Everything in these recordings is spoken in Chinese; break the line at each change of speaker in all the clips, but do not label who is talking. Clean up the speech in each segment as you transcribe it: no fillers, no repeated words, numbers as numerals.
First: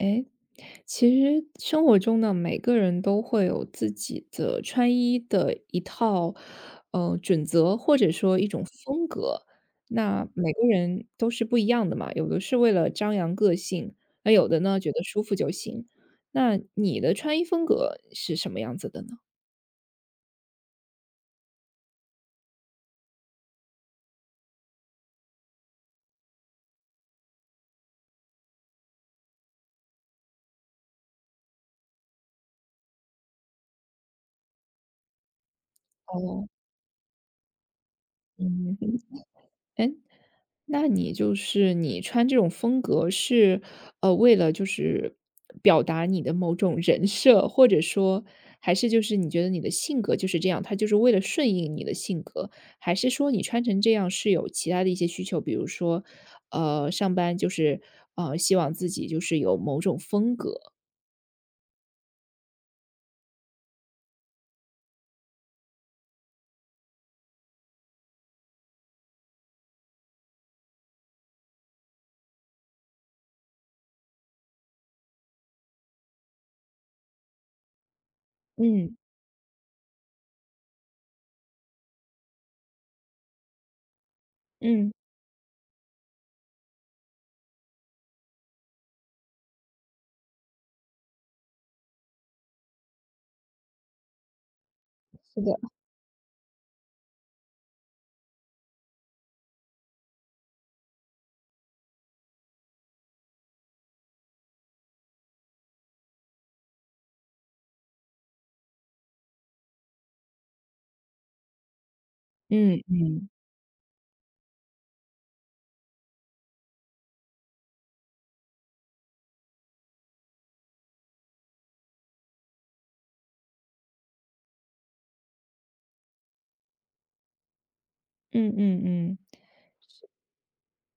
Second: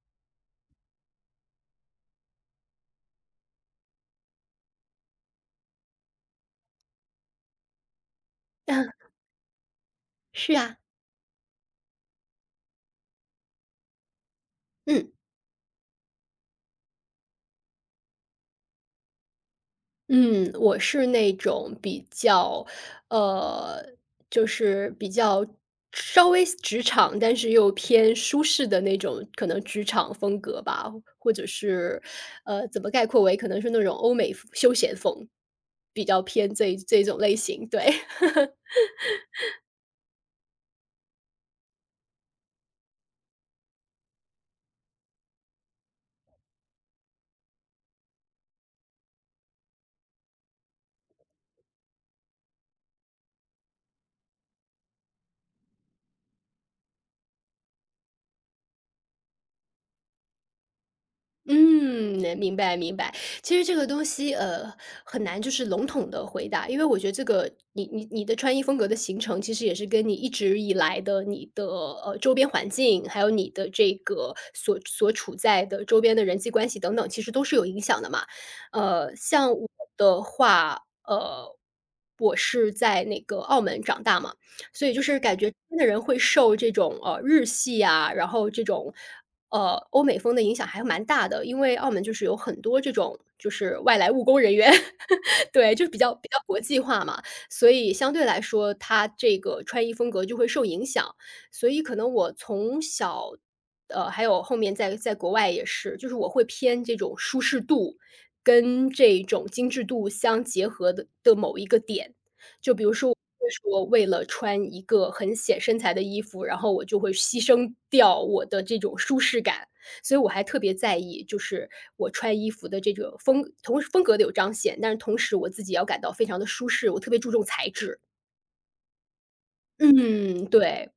哎，其实生活中呢，每个人都会有自己的穿衣的一套，准则，或者说一种
嗯，
风格。那每
是
个
啊，
人都是不一样的嘛，有的是为了张扬个性，那有的呢，觉得
嗯
舒服就行。那你的穿衣风格是什么样子的呢？
嗯，我是那种比较，呃，就是比较稍微职场，但是又偏舒适的那种，可能职场风格吧，或者是，怎么概括为可能是那种欧美风休闲风，比较
哦，
偏这种类型，对。
嗯。那你就是你穿这种风格是，为了就是表达你的某种人设，或者说还是就是你觉得你的性格就是这样，它就是为了顺应你的性格，还是说你穿成这样是有其他的一些需求，比如说，上班就是希望自己就是有某种风格？
嗯，明白明白。其实这个东西，很难就是笼统的回答，因为我觉得这个你的穿衣风格的形成，其实也是跟你一直以来的你的，周边环境，还有你的这个所处在的周边的人际关系等等，其实都是有影响的嘛。
嗯
像我的话，呃，我是在那个澳门长大嘛，所
嗯，
以就是感觉真的人会受这种，日系啊，然后这种欧美风的影响还蛮大的，因为澳门就是有很多这种就是外来务工人员，
是的，
对，就是比较国际化嘛，所以相对来说，它这个穿衣风格就会受影响。所以可能我从小，还有后面在国外也是，就是我会偏这种舒适度跟这种精致度相结合的某一个点。就
嗯。
比如说我会说，为了穿一个很显身材的衣服，然后我就会牺牲掉我的这种舒适感。所以我还特别在意，就是我穿衣服的这个风，同时风格的有彰显，但是同时我自己要感到非常的舒适，我特别注重材质。
嗯嗯嗯。
嗯，对，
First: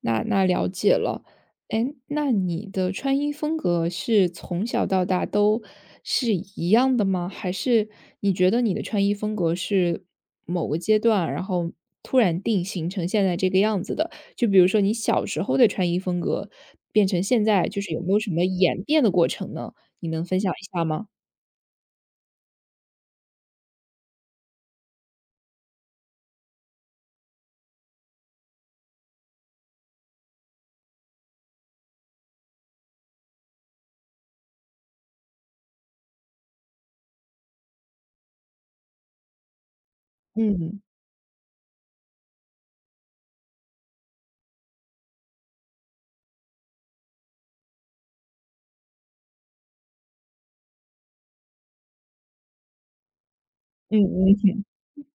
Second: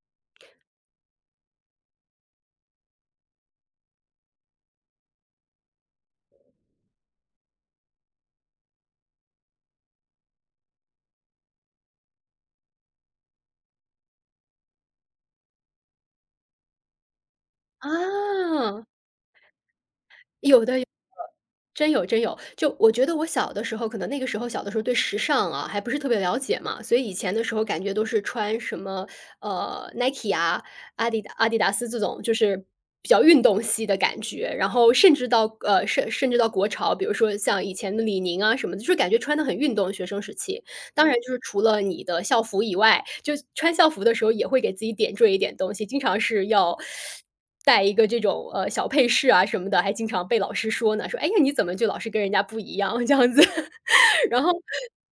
那了解了。哎，那你的穿衣风格是从小到大都是一样的吗？还是你觉得你的穿衣风格是某个阶段，然后突然定型成现在这个样子的？就比如说你小时候的穿衣风格变成现在，就
啊。
是有没有什么演变的过程呢？你能分享
有
一
的有
下
的，
吗？
真有真有。就我觉得我小的时候，可能那个时候小的时候对时尚啊，还不是特别了解嘛，所以以前的时候感觉都是穿什么，Nike 啊，阿迪达斯这种，就是比较运动系的感觉。然后甚至到甚至到国潮，比如说像以前的李宁啊什么的，就是感觉穿的很运动，学生时期。
嗯，
当然就是除了你的校服以外，就穿校服的时候也会给自己点缀一点东西，经常是要带一个这种，小配饰啊什么的，还经常被老师说呢，说：“哎呀，你怎么就老是跟人家不一样？”这样子。
嗯
然后
嗯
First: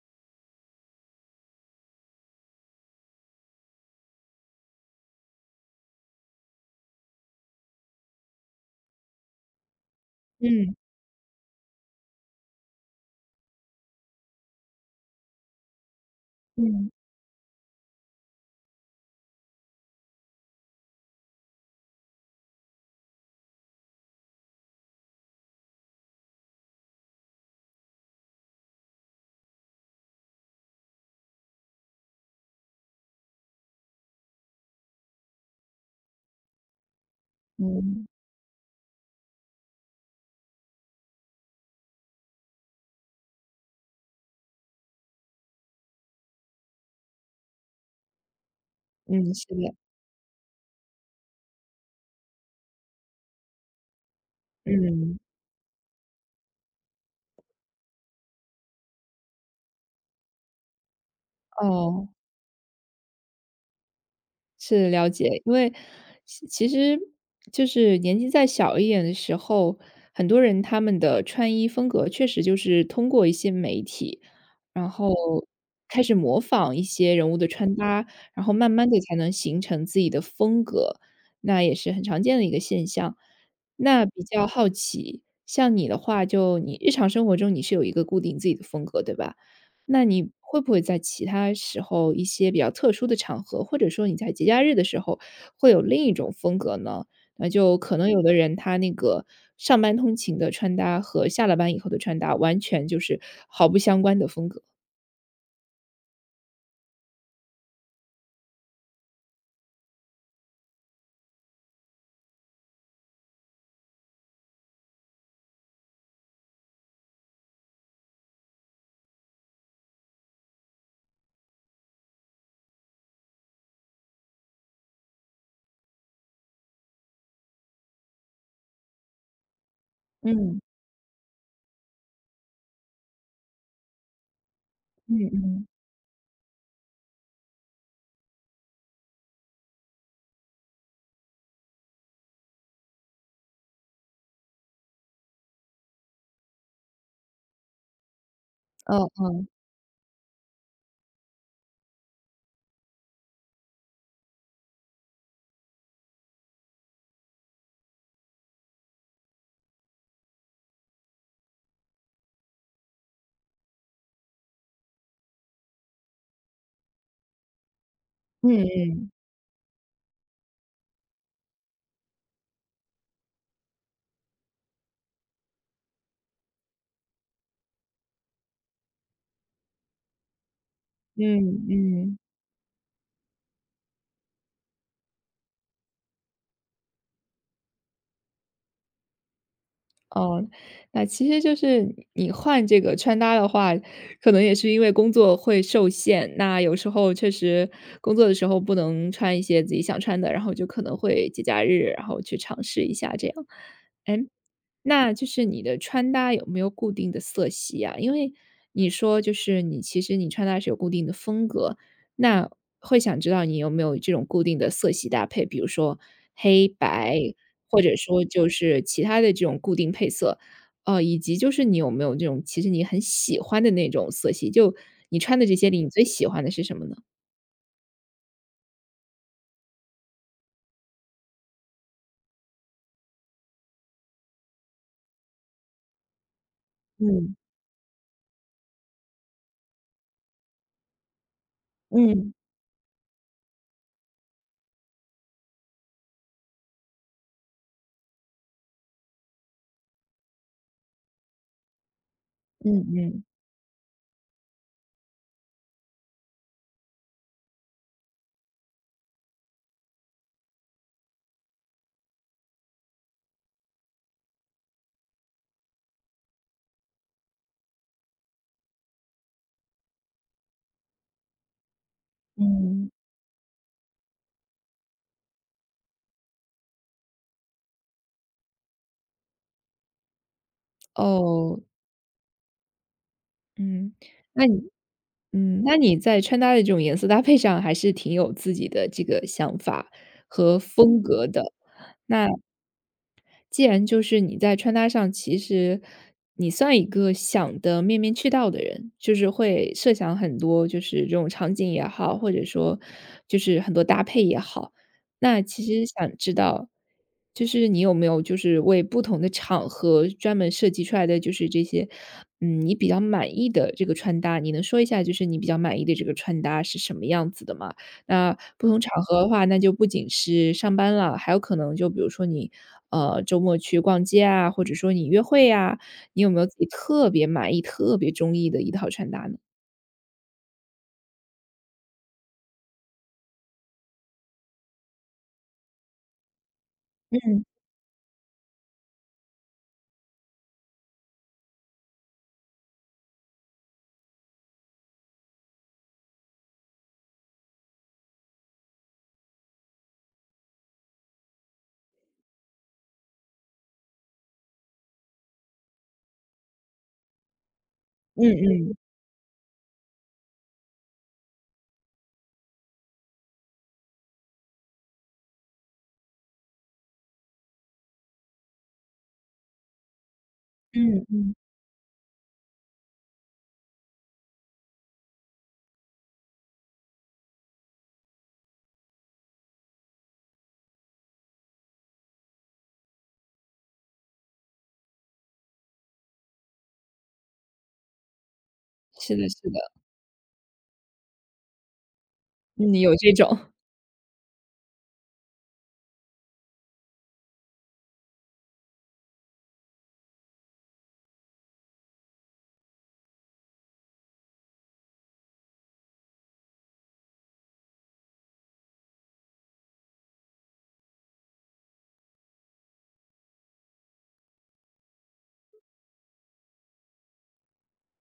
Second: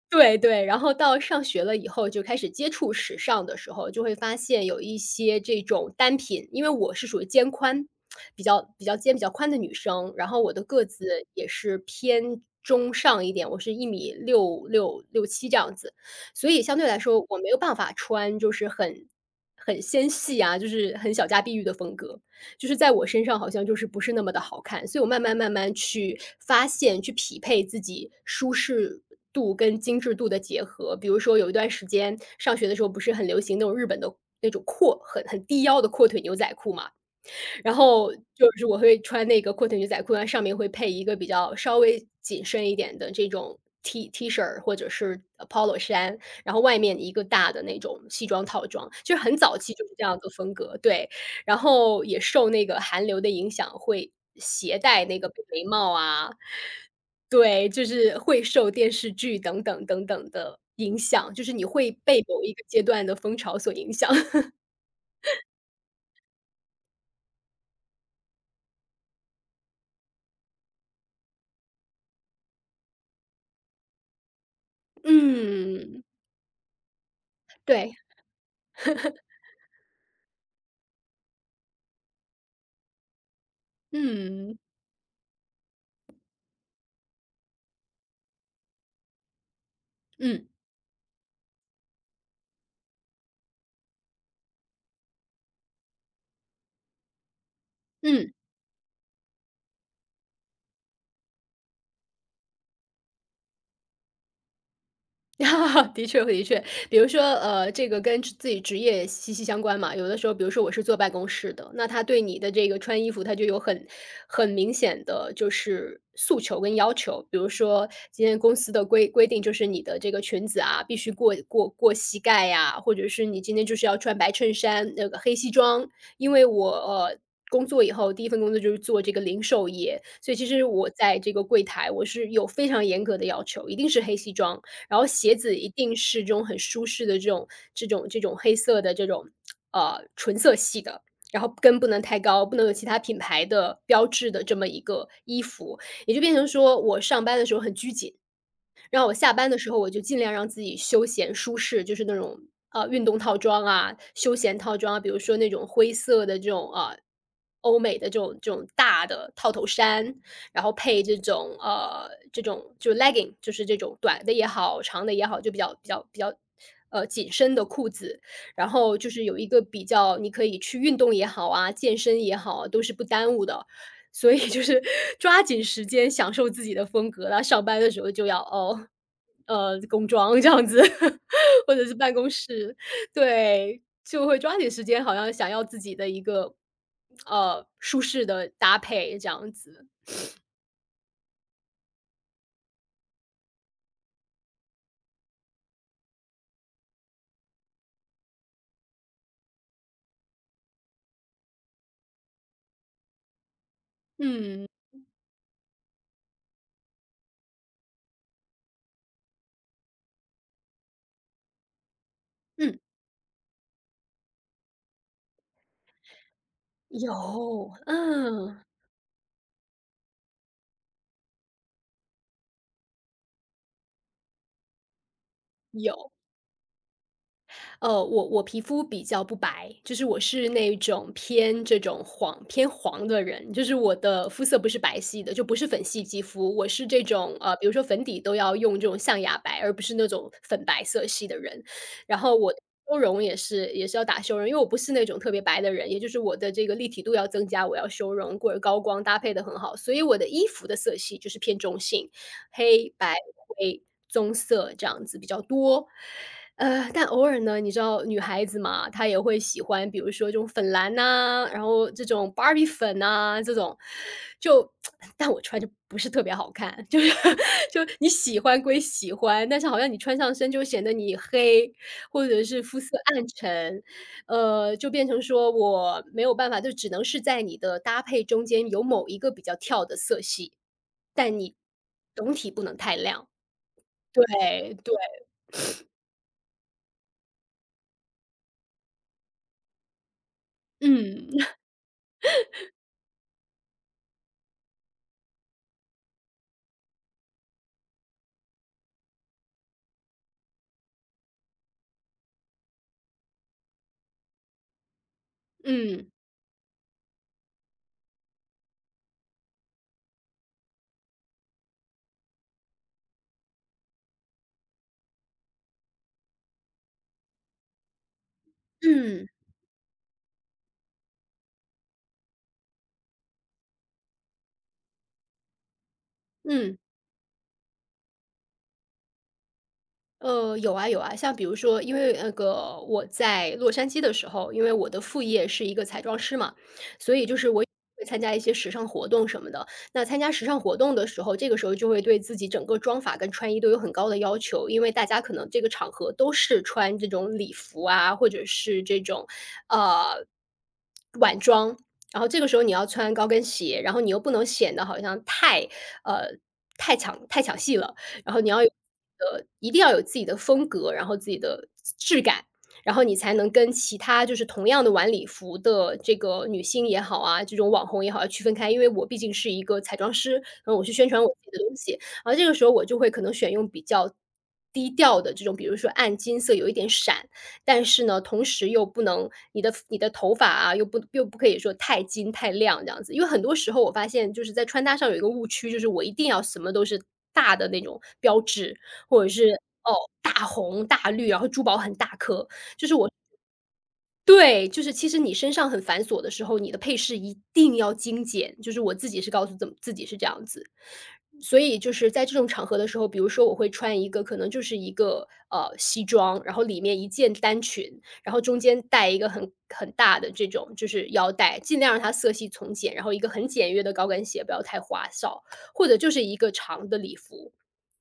对对，然后到上学了以后就开始接触时尚的时候，就会发现有一些这种单品，因为我是属于肩宽，比较肩比较宽的女生，然后我的
嗯
个子也是偏中上一点，我是一米六六六七这样子，所以相对
嗯
来说我没有办法穿就是很纤细啊，就是很小家碧玉的风格。就是在我身上好像就是不是那么的好看，所以我慢慢去发现，去匹配自己舒适度跟精致度的结合。比如说有一段时间上学的时候，不是很流行那种日本的那种阔很低腰的阔腿牛仔裤嘛，然
嗯
后就是我会穿那个阔腿牛仔裤，然后上面会配一个比较稍微紧身一点的这种 T 恤儿或者是Polo 衫，然后外面一个大的那种西装套装，就是
嗯，
很
是
早期
的，
就是这样的风格，对。然后也受那个韩流的影响，会携带
嗯，
那个眉毛啊，对，就是会受电视剧等等的影响，就是你会
哦。
被某一个阶段的风潮所影响。
是，了解。因为其实就是年纪再小一点的时候，很多人他们的穿衣风格确实就是通过一些媒体，然后
嗯，
开始模仿一些人物的穿
对，
搭，然后慢慢的才能形成自己的风格，那也是很常见的一个现象。那比较
嗯，
好奇，像你的话，就你日常生活中你是有一个固定自己的风格，对吧？那你
嗯。
会不会在其他时候一些比较特殊的场合，或者说你在节假日的时候，会有另一种风格呢？那就可能有的
嗯，
人他那个上班通勤的穿搭和下了班以后的穿搭，完全就是毫不相关的风格。
的确的确。比如说，这个跟自己职业息息相关嘛。有的时候，比如说我是坐办公室的，那他对你的这个穿衣服，他就有很明显的就是诉求跟要求。比如说，今天公司的规定就是你的这个裙子啊，必须过膝盖呀、或者是你今天就是要穿白衬衫，那个黑西装，因为我工作以后，第一份工作就是做这个零售业，所以其
嗯
实我在这个柜台我是有非常严格的要求，一定是黑西装，然后
嗯
鞋子
嗯，
一定是这种很舒适的这种黑色的这种纯色系的。然后跟不能太高，不能有其他品牌的标志的这么一个衣服，也就变成说我上班的时候很拘谨，然后
哦
我下
哦，
班的时候，我就尽量让自己休闲舒适，就是那种运动套装啊、休闲套装啊，比如说那种灰色的这种欧美的这种大的套头衫，然后配这种这种就 legging，就是这种短的也好、长的也好，就比较紧身的裤子，然
嗯
后就是有一个比较你可以去运动也好啊、健身也好啊都是不耽误的。所以就是抓紧时间享受自己的风格，然后上班的时候就要哦，工装这样子，
嗯
或者是办
嗯。
公室，对，就会抓紧时间，好像想要自己的一个舒适的搭配这样子。
哦，那其实就是你换这个穿搭的话，可能也是因为工作会受限，那有时候确实工作的时候不能穿一些自己想穿的，然后就可能会节假日，然后去尝试一下这样。哎，
嗯
那就是你的穿搭有没有固定的色系啊？因为你说就是你其实你穿搭是有固定的风格，那
嗯，
会想知道你有没有这种固定的色系搭配，比如说黑白，
有，
或者说就
嗯
是其他的这种固定配色，哦，以及就是你有没有这种其实你很喜欢的那种色系，就你穿的这些里，你最
有。
喜欢的是什么呢？
我皮肤比较不白，就是我是那种偏这种黄偏黄的人，就是我的肤色不是白皙的，就不是粉系肌肤，我是这
嗯，
种比如说粉底都要用这种象牙白，而不是那种粉白色系的人。然
嗯，
后我的修容也是要打修容，因为我不是那种特别白的人，也就是我的这个立体度要增加，我要修容或者高光搭配的很好，所以我的衣服的色系就是偏中性。
嗯
黑、白、
嗯，
灰、棕色这样子比较多。但偶尔呢，你知道女孩子嘛，她也会喜欢，比如说这种粉蓝呐、然后这种芭比粉呐、这种，就 但我穿着不是特别好看，就是 就你喜欢归喜欢，但是好像你穿上身就显得你黑，或者是肤色
嗯，
暗沉，就变成说我没有办法，就只能是在你的搭配中间有某一个比较跳的色系。但你
哦，
总体不能太亮。
嗯，
对
那你
对，
嗯，那你在穿搭的这种颜色搭配上还是挺有自己的这个想法和风格
嗯
的。那既然就是你在穿搭上，其实你算一个想的面面俱到的人，就是会设想很多，就是这种场景也好，或者说就是很多搭配也好。那其实
嗯，
想知道，就是你有没有就是为不同的场合专门设计出来的，就是这些，嗯，你比较满意的这个穿搭，你能说一下就是你比较满意的这个穿搭是什么样子的吗？那不同场合
嗯，
的话，那就不仅是上班了，还有可能就比如说你，周末去逛街啊，或者说你约会呀，你有没有自己
嗯。
特别满意、特别中意的一套穿搭呢？
有啊有啊，像比如说，因为那个我在洛杉矶的时候，因为我的副业是一个彩妆师嘛，所以就
嗯，
是我会参加一些时尚活动什么的。那参加时尚活动的时候，这个时候就会对自己整个妆法跟穿衣都有很高的要求，因为大家可能这个场合都是穿这种礼服啊，或者是这种呃晚装，然后这个时候你要穿高跟鞋，然后你又不能显得好像太呃太抢戏了。
嗯
然后你要有
嗯
一定要有自己的风格，然后自己的质感，然后你才能跟其他就是同样的晚礼服的这个女星也好啊，这种网红也好，要区分开。因为我毕竟是一个彩妆师，然后我去
嗯
宣传我
嗯，
自己的东西，然后这个时候我就会可能选用比较低调的这种，比如说暗金色，有一点闪，但是呢，同时又不能你的头发啊，又不可以说太金太亮这样子。因为很多时候我发现就是在穿搭上有一个误区，就是我一定要什么都是大的那种标志，
是
或
的
者是
是的，
哦大红大绿，然后珠宝很大颗。
嗯，有这种，
对，就是其实你身上很繁琐的时候，你的配饰一定要精简，就是我自己是告诉怎自己是这样子。所以就是在这种场合的时候，比如说我会穿一个可能就是一个，西装，然后里面一件单裙，然后中间带一个很大的这种就是腰带，尽量让它色系从简，然后一个很简约的高跟鞋，不要太花哨，或者就是一个长的礼服。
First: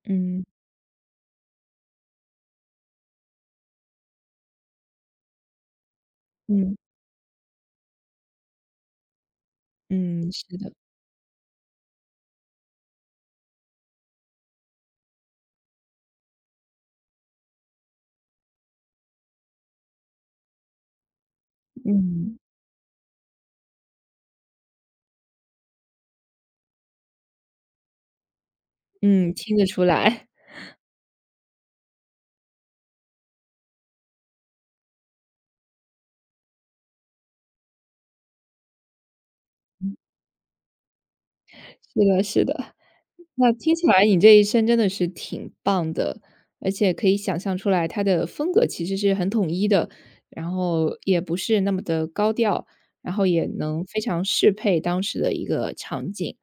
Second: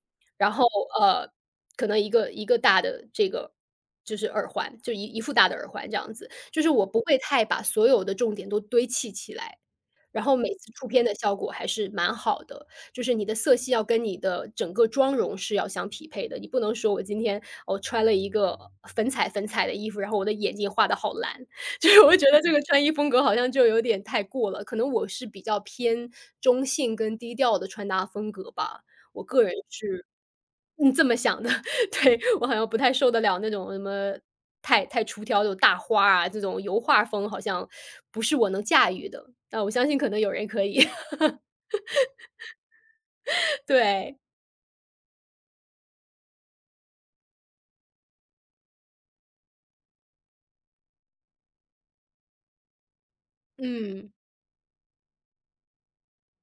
嗯，
然后，呃，可能一个大的这个就是耳环，就一副大的耳环这样子。就是
嗯，
我不会太把所有的重点都堆砌起来，然
嗯，
后每
是的，
次出片的效果还是蛮好的。就是你的色系要跟你的整个妆容是要相匹配的，你不能说我今天，我穿了一个粉彩的衣服，然后我的眼睛画的好蓝。就是我会觉
嗯，
得这个穿衣风格好像就有点太过了，可能我是比较偏中性跟低调的穿搭风格吧。我
嗯，
个人
听得出
是
来，
嗯，这么想的，对，我好像不太受得了那种什么太出挑这种大花儿啊，这种油画风好像不是我能驾驭的，但我相信可能有人可以，
是的是的。那听起来
对，
你这一身真的是挺棒的，而且可以想象出来，它的风格其实是很统一的，然后也不是那么的高调，然后也能非
嗯，
常适配当时的一个场景。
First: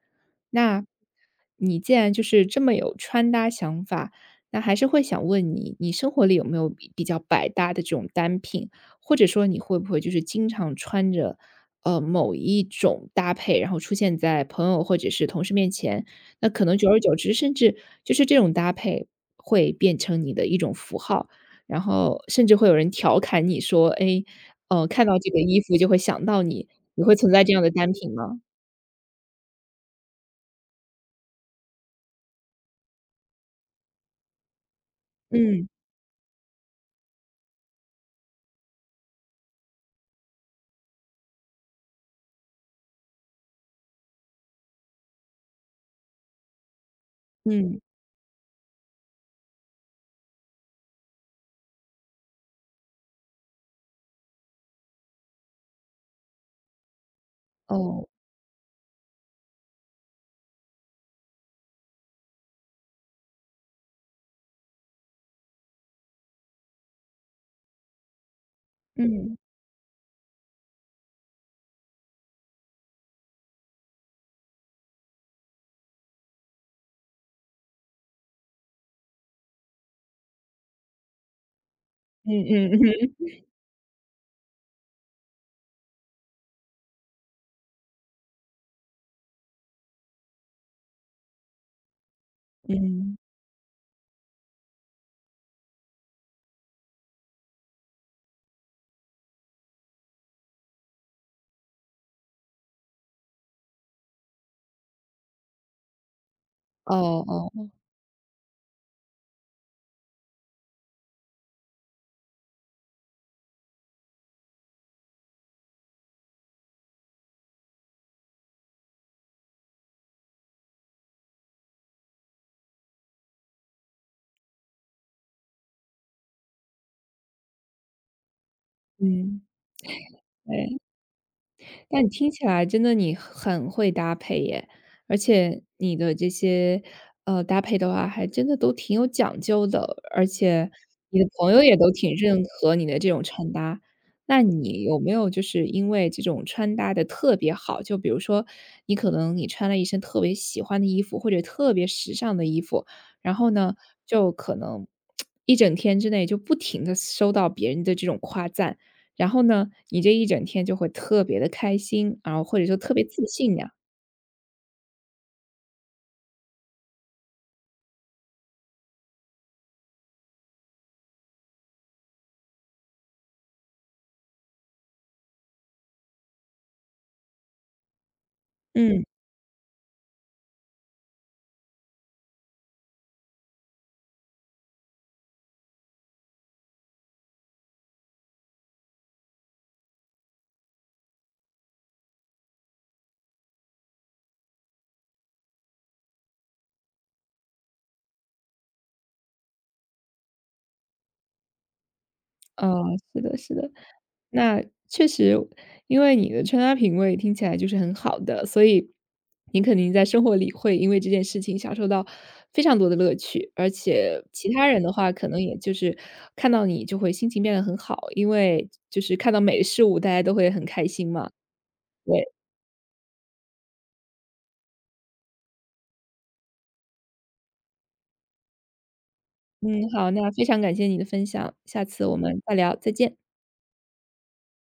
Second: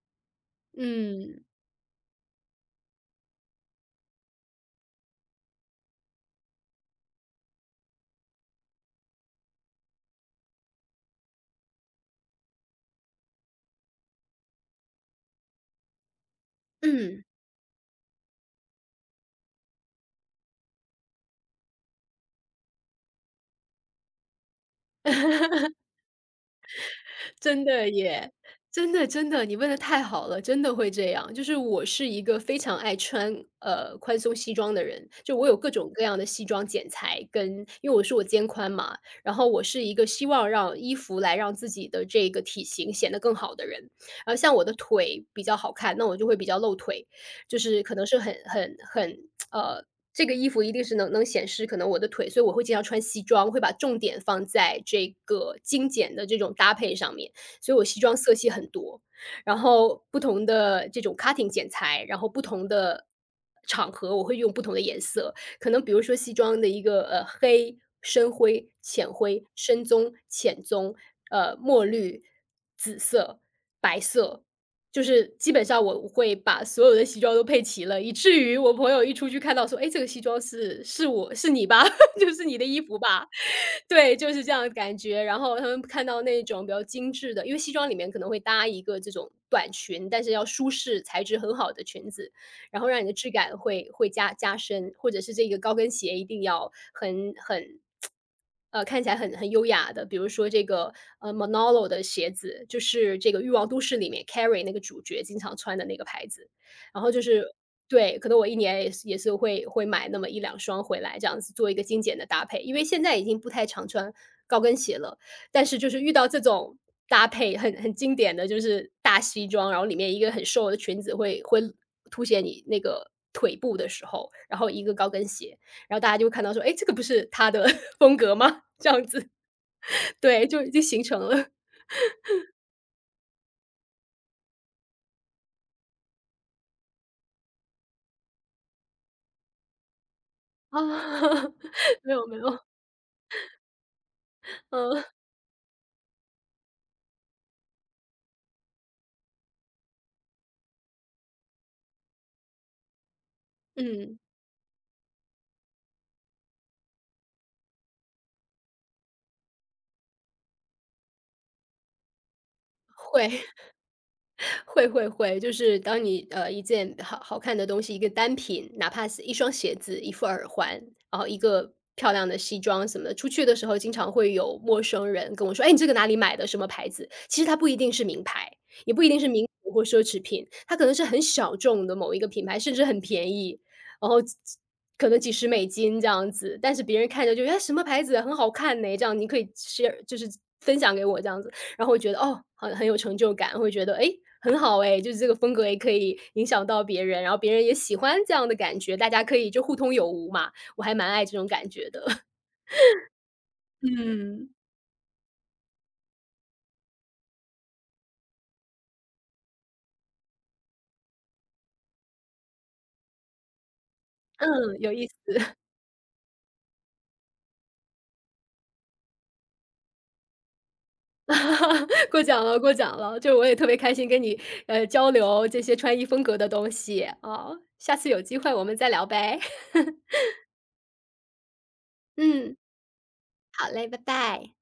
那
嗯，
你既然就是这么有穿搭想法，那还是会想问你，你生活里有没有比较百搭的这种单品？或者说你会不会就是经常穿着，某一种搭配，然后出现在朋友或者是同事面前，那可能久而久
嗯。
之，甚至就是这种搭配会变成你的一种符号，然后甚至会有人调侃你说：“哎，看到这个衣服就会想到你。”你会存在这样
真
的单
的
品
耶，
吗？
真的，你问的太好了，真的会这样。就是我是一个非常爱穿宽松西装的人，就我有
嗯，
各种各样的西装剪裁跟，因为我肩宽嘛，然后我是一个希望让衣服来让自己的这个体型显得更好的人。然后像我的腿比较好看，那我就会比较露腿，就
嗯，
是可能是很呃。这个衣服一定是能显示可能我的腿，所以我会经常穿西装，会把重点放在这个精简的这种搭配上面。所以我西
哦。
装色系很多，然后不同的这种 cutting 剪裁，然后不同的场合我会用不同的颜色，可能比如说西装的一个黑、深灰、浅
嗯，
灰、深棕、浅棕，墨绿、紫色、白色，就是基本上我会把所有的西装都配齐了，以至于我朋友一出去看到说：“哎，这个西装是我是你吧？” 就是
嗯
你的
嗯
衣服
嗯
吧。对，就是这样的感觉。然后他们看到那种比较精致的，因为西装里面可能会搭一个这种短裙，但是要舒适、材质很好的裙子，然后让你的
嗯，
质感会加深，或者是这个高跟鞋一定要很看起来很优雅的，比如说这个Manolo 的鞋子，就是这个《欲望都市》里面 Carrie 那个主角经常穿的那个牌子。
哦
然后就是
哦，
对，可能我一年也是会买那么一两双回来，这样子做一个精简的搭配。因为现在已经不太常穿高跟鞋了，但是就是遇到这种搭配很经典的，就是大西装，然后里面一个很瘦的裙子会凸显你那个腿部的时候，然后一个高跟鞋，然后大家就会看到说：“哎，这个不是他的 风格吗？”这样子，
嗯，
对，就已经
对。
形成了。
但你听起来真的你很会搭配耶，而且你的这些，搭配的话还真的都挺有讲究的，而且
啊，
你的朋 友也都
没
挺
有没
认
有，
可你的这种穿搭。那你有
嗯，
没有就是因为这种穿搭的特别好，就比如说你可能你穿了一身特别喜欢的衣服，或者特别时尚的衣服，然后呢，
嗯，
就可能一整天之内就不停的收到别人的这种夸赞，然后呢，你这一整天就会特别的开心，然后或者说特别自
会。
信呀。
会会会，就是当你一件好好看的东西，一个单品，哪怕是一双鞋子、一副耳环，然后一个漂亮的西装什么的，出去的时候经常会有陌生人跟我说：“哎，你这个哪里买的？什么牌子？”其实它不一定是名牌，也
嗯，
不一定是名牌或奢侈品，它可能是很小众的某一个品牌，甚至很便宜，然后可能几十美金这样子，但是别人看着就哎什么牌子很好看呢，这样你可以 share 就是分享给我这样子，然后我觉得哦，很有成就感，会觉得哎很好哎，就是这个风格也可以影响到别人，然后别人也喜欢这样的感觉，大家可以就互通有无嘛，我还蛮爱这种感觉的。
哦，是的是的。那确实，因为你的穿搭品味听起来就是很好的，所以你肯定在生活里会因为这件事情享受到非常多的乐趣。而且
嗯，
其他人的
有意
话，
思。
可能也就是看到你就会心情变得很好，因为就是看到美的事物，大家都会很开心嘛。
过
对，
奖了，过奖了，就我也特别开心跟你，交流这些穿衣风格的东西，啊，下次有机会我们再聊呗。
嗯，好，那非常感谢你的分享，下次我们再
嗯，
聊，再见。
好嘞，拜拜。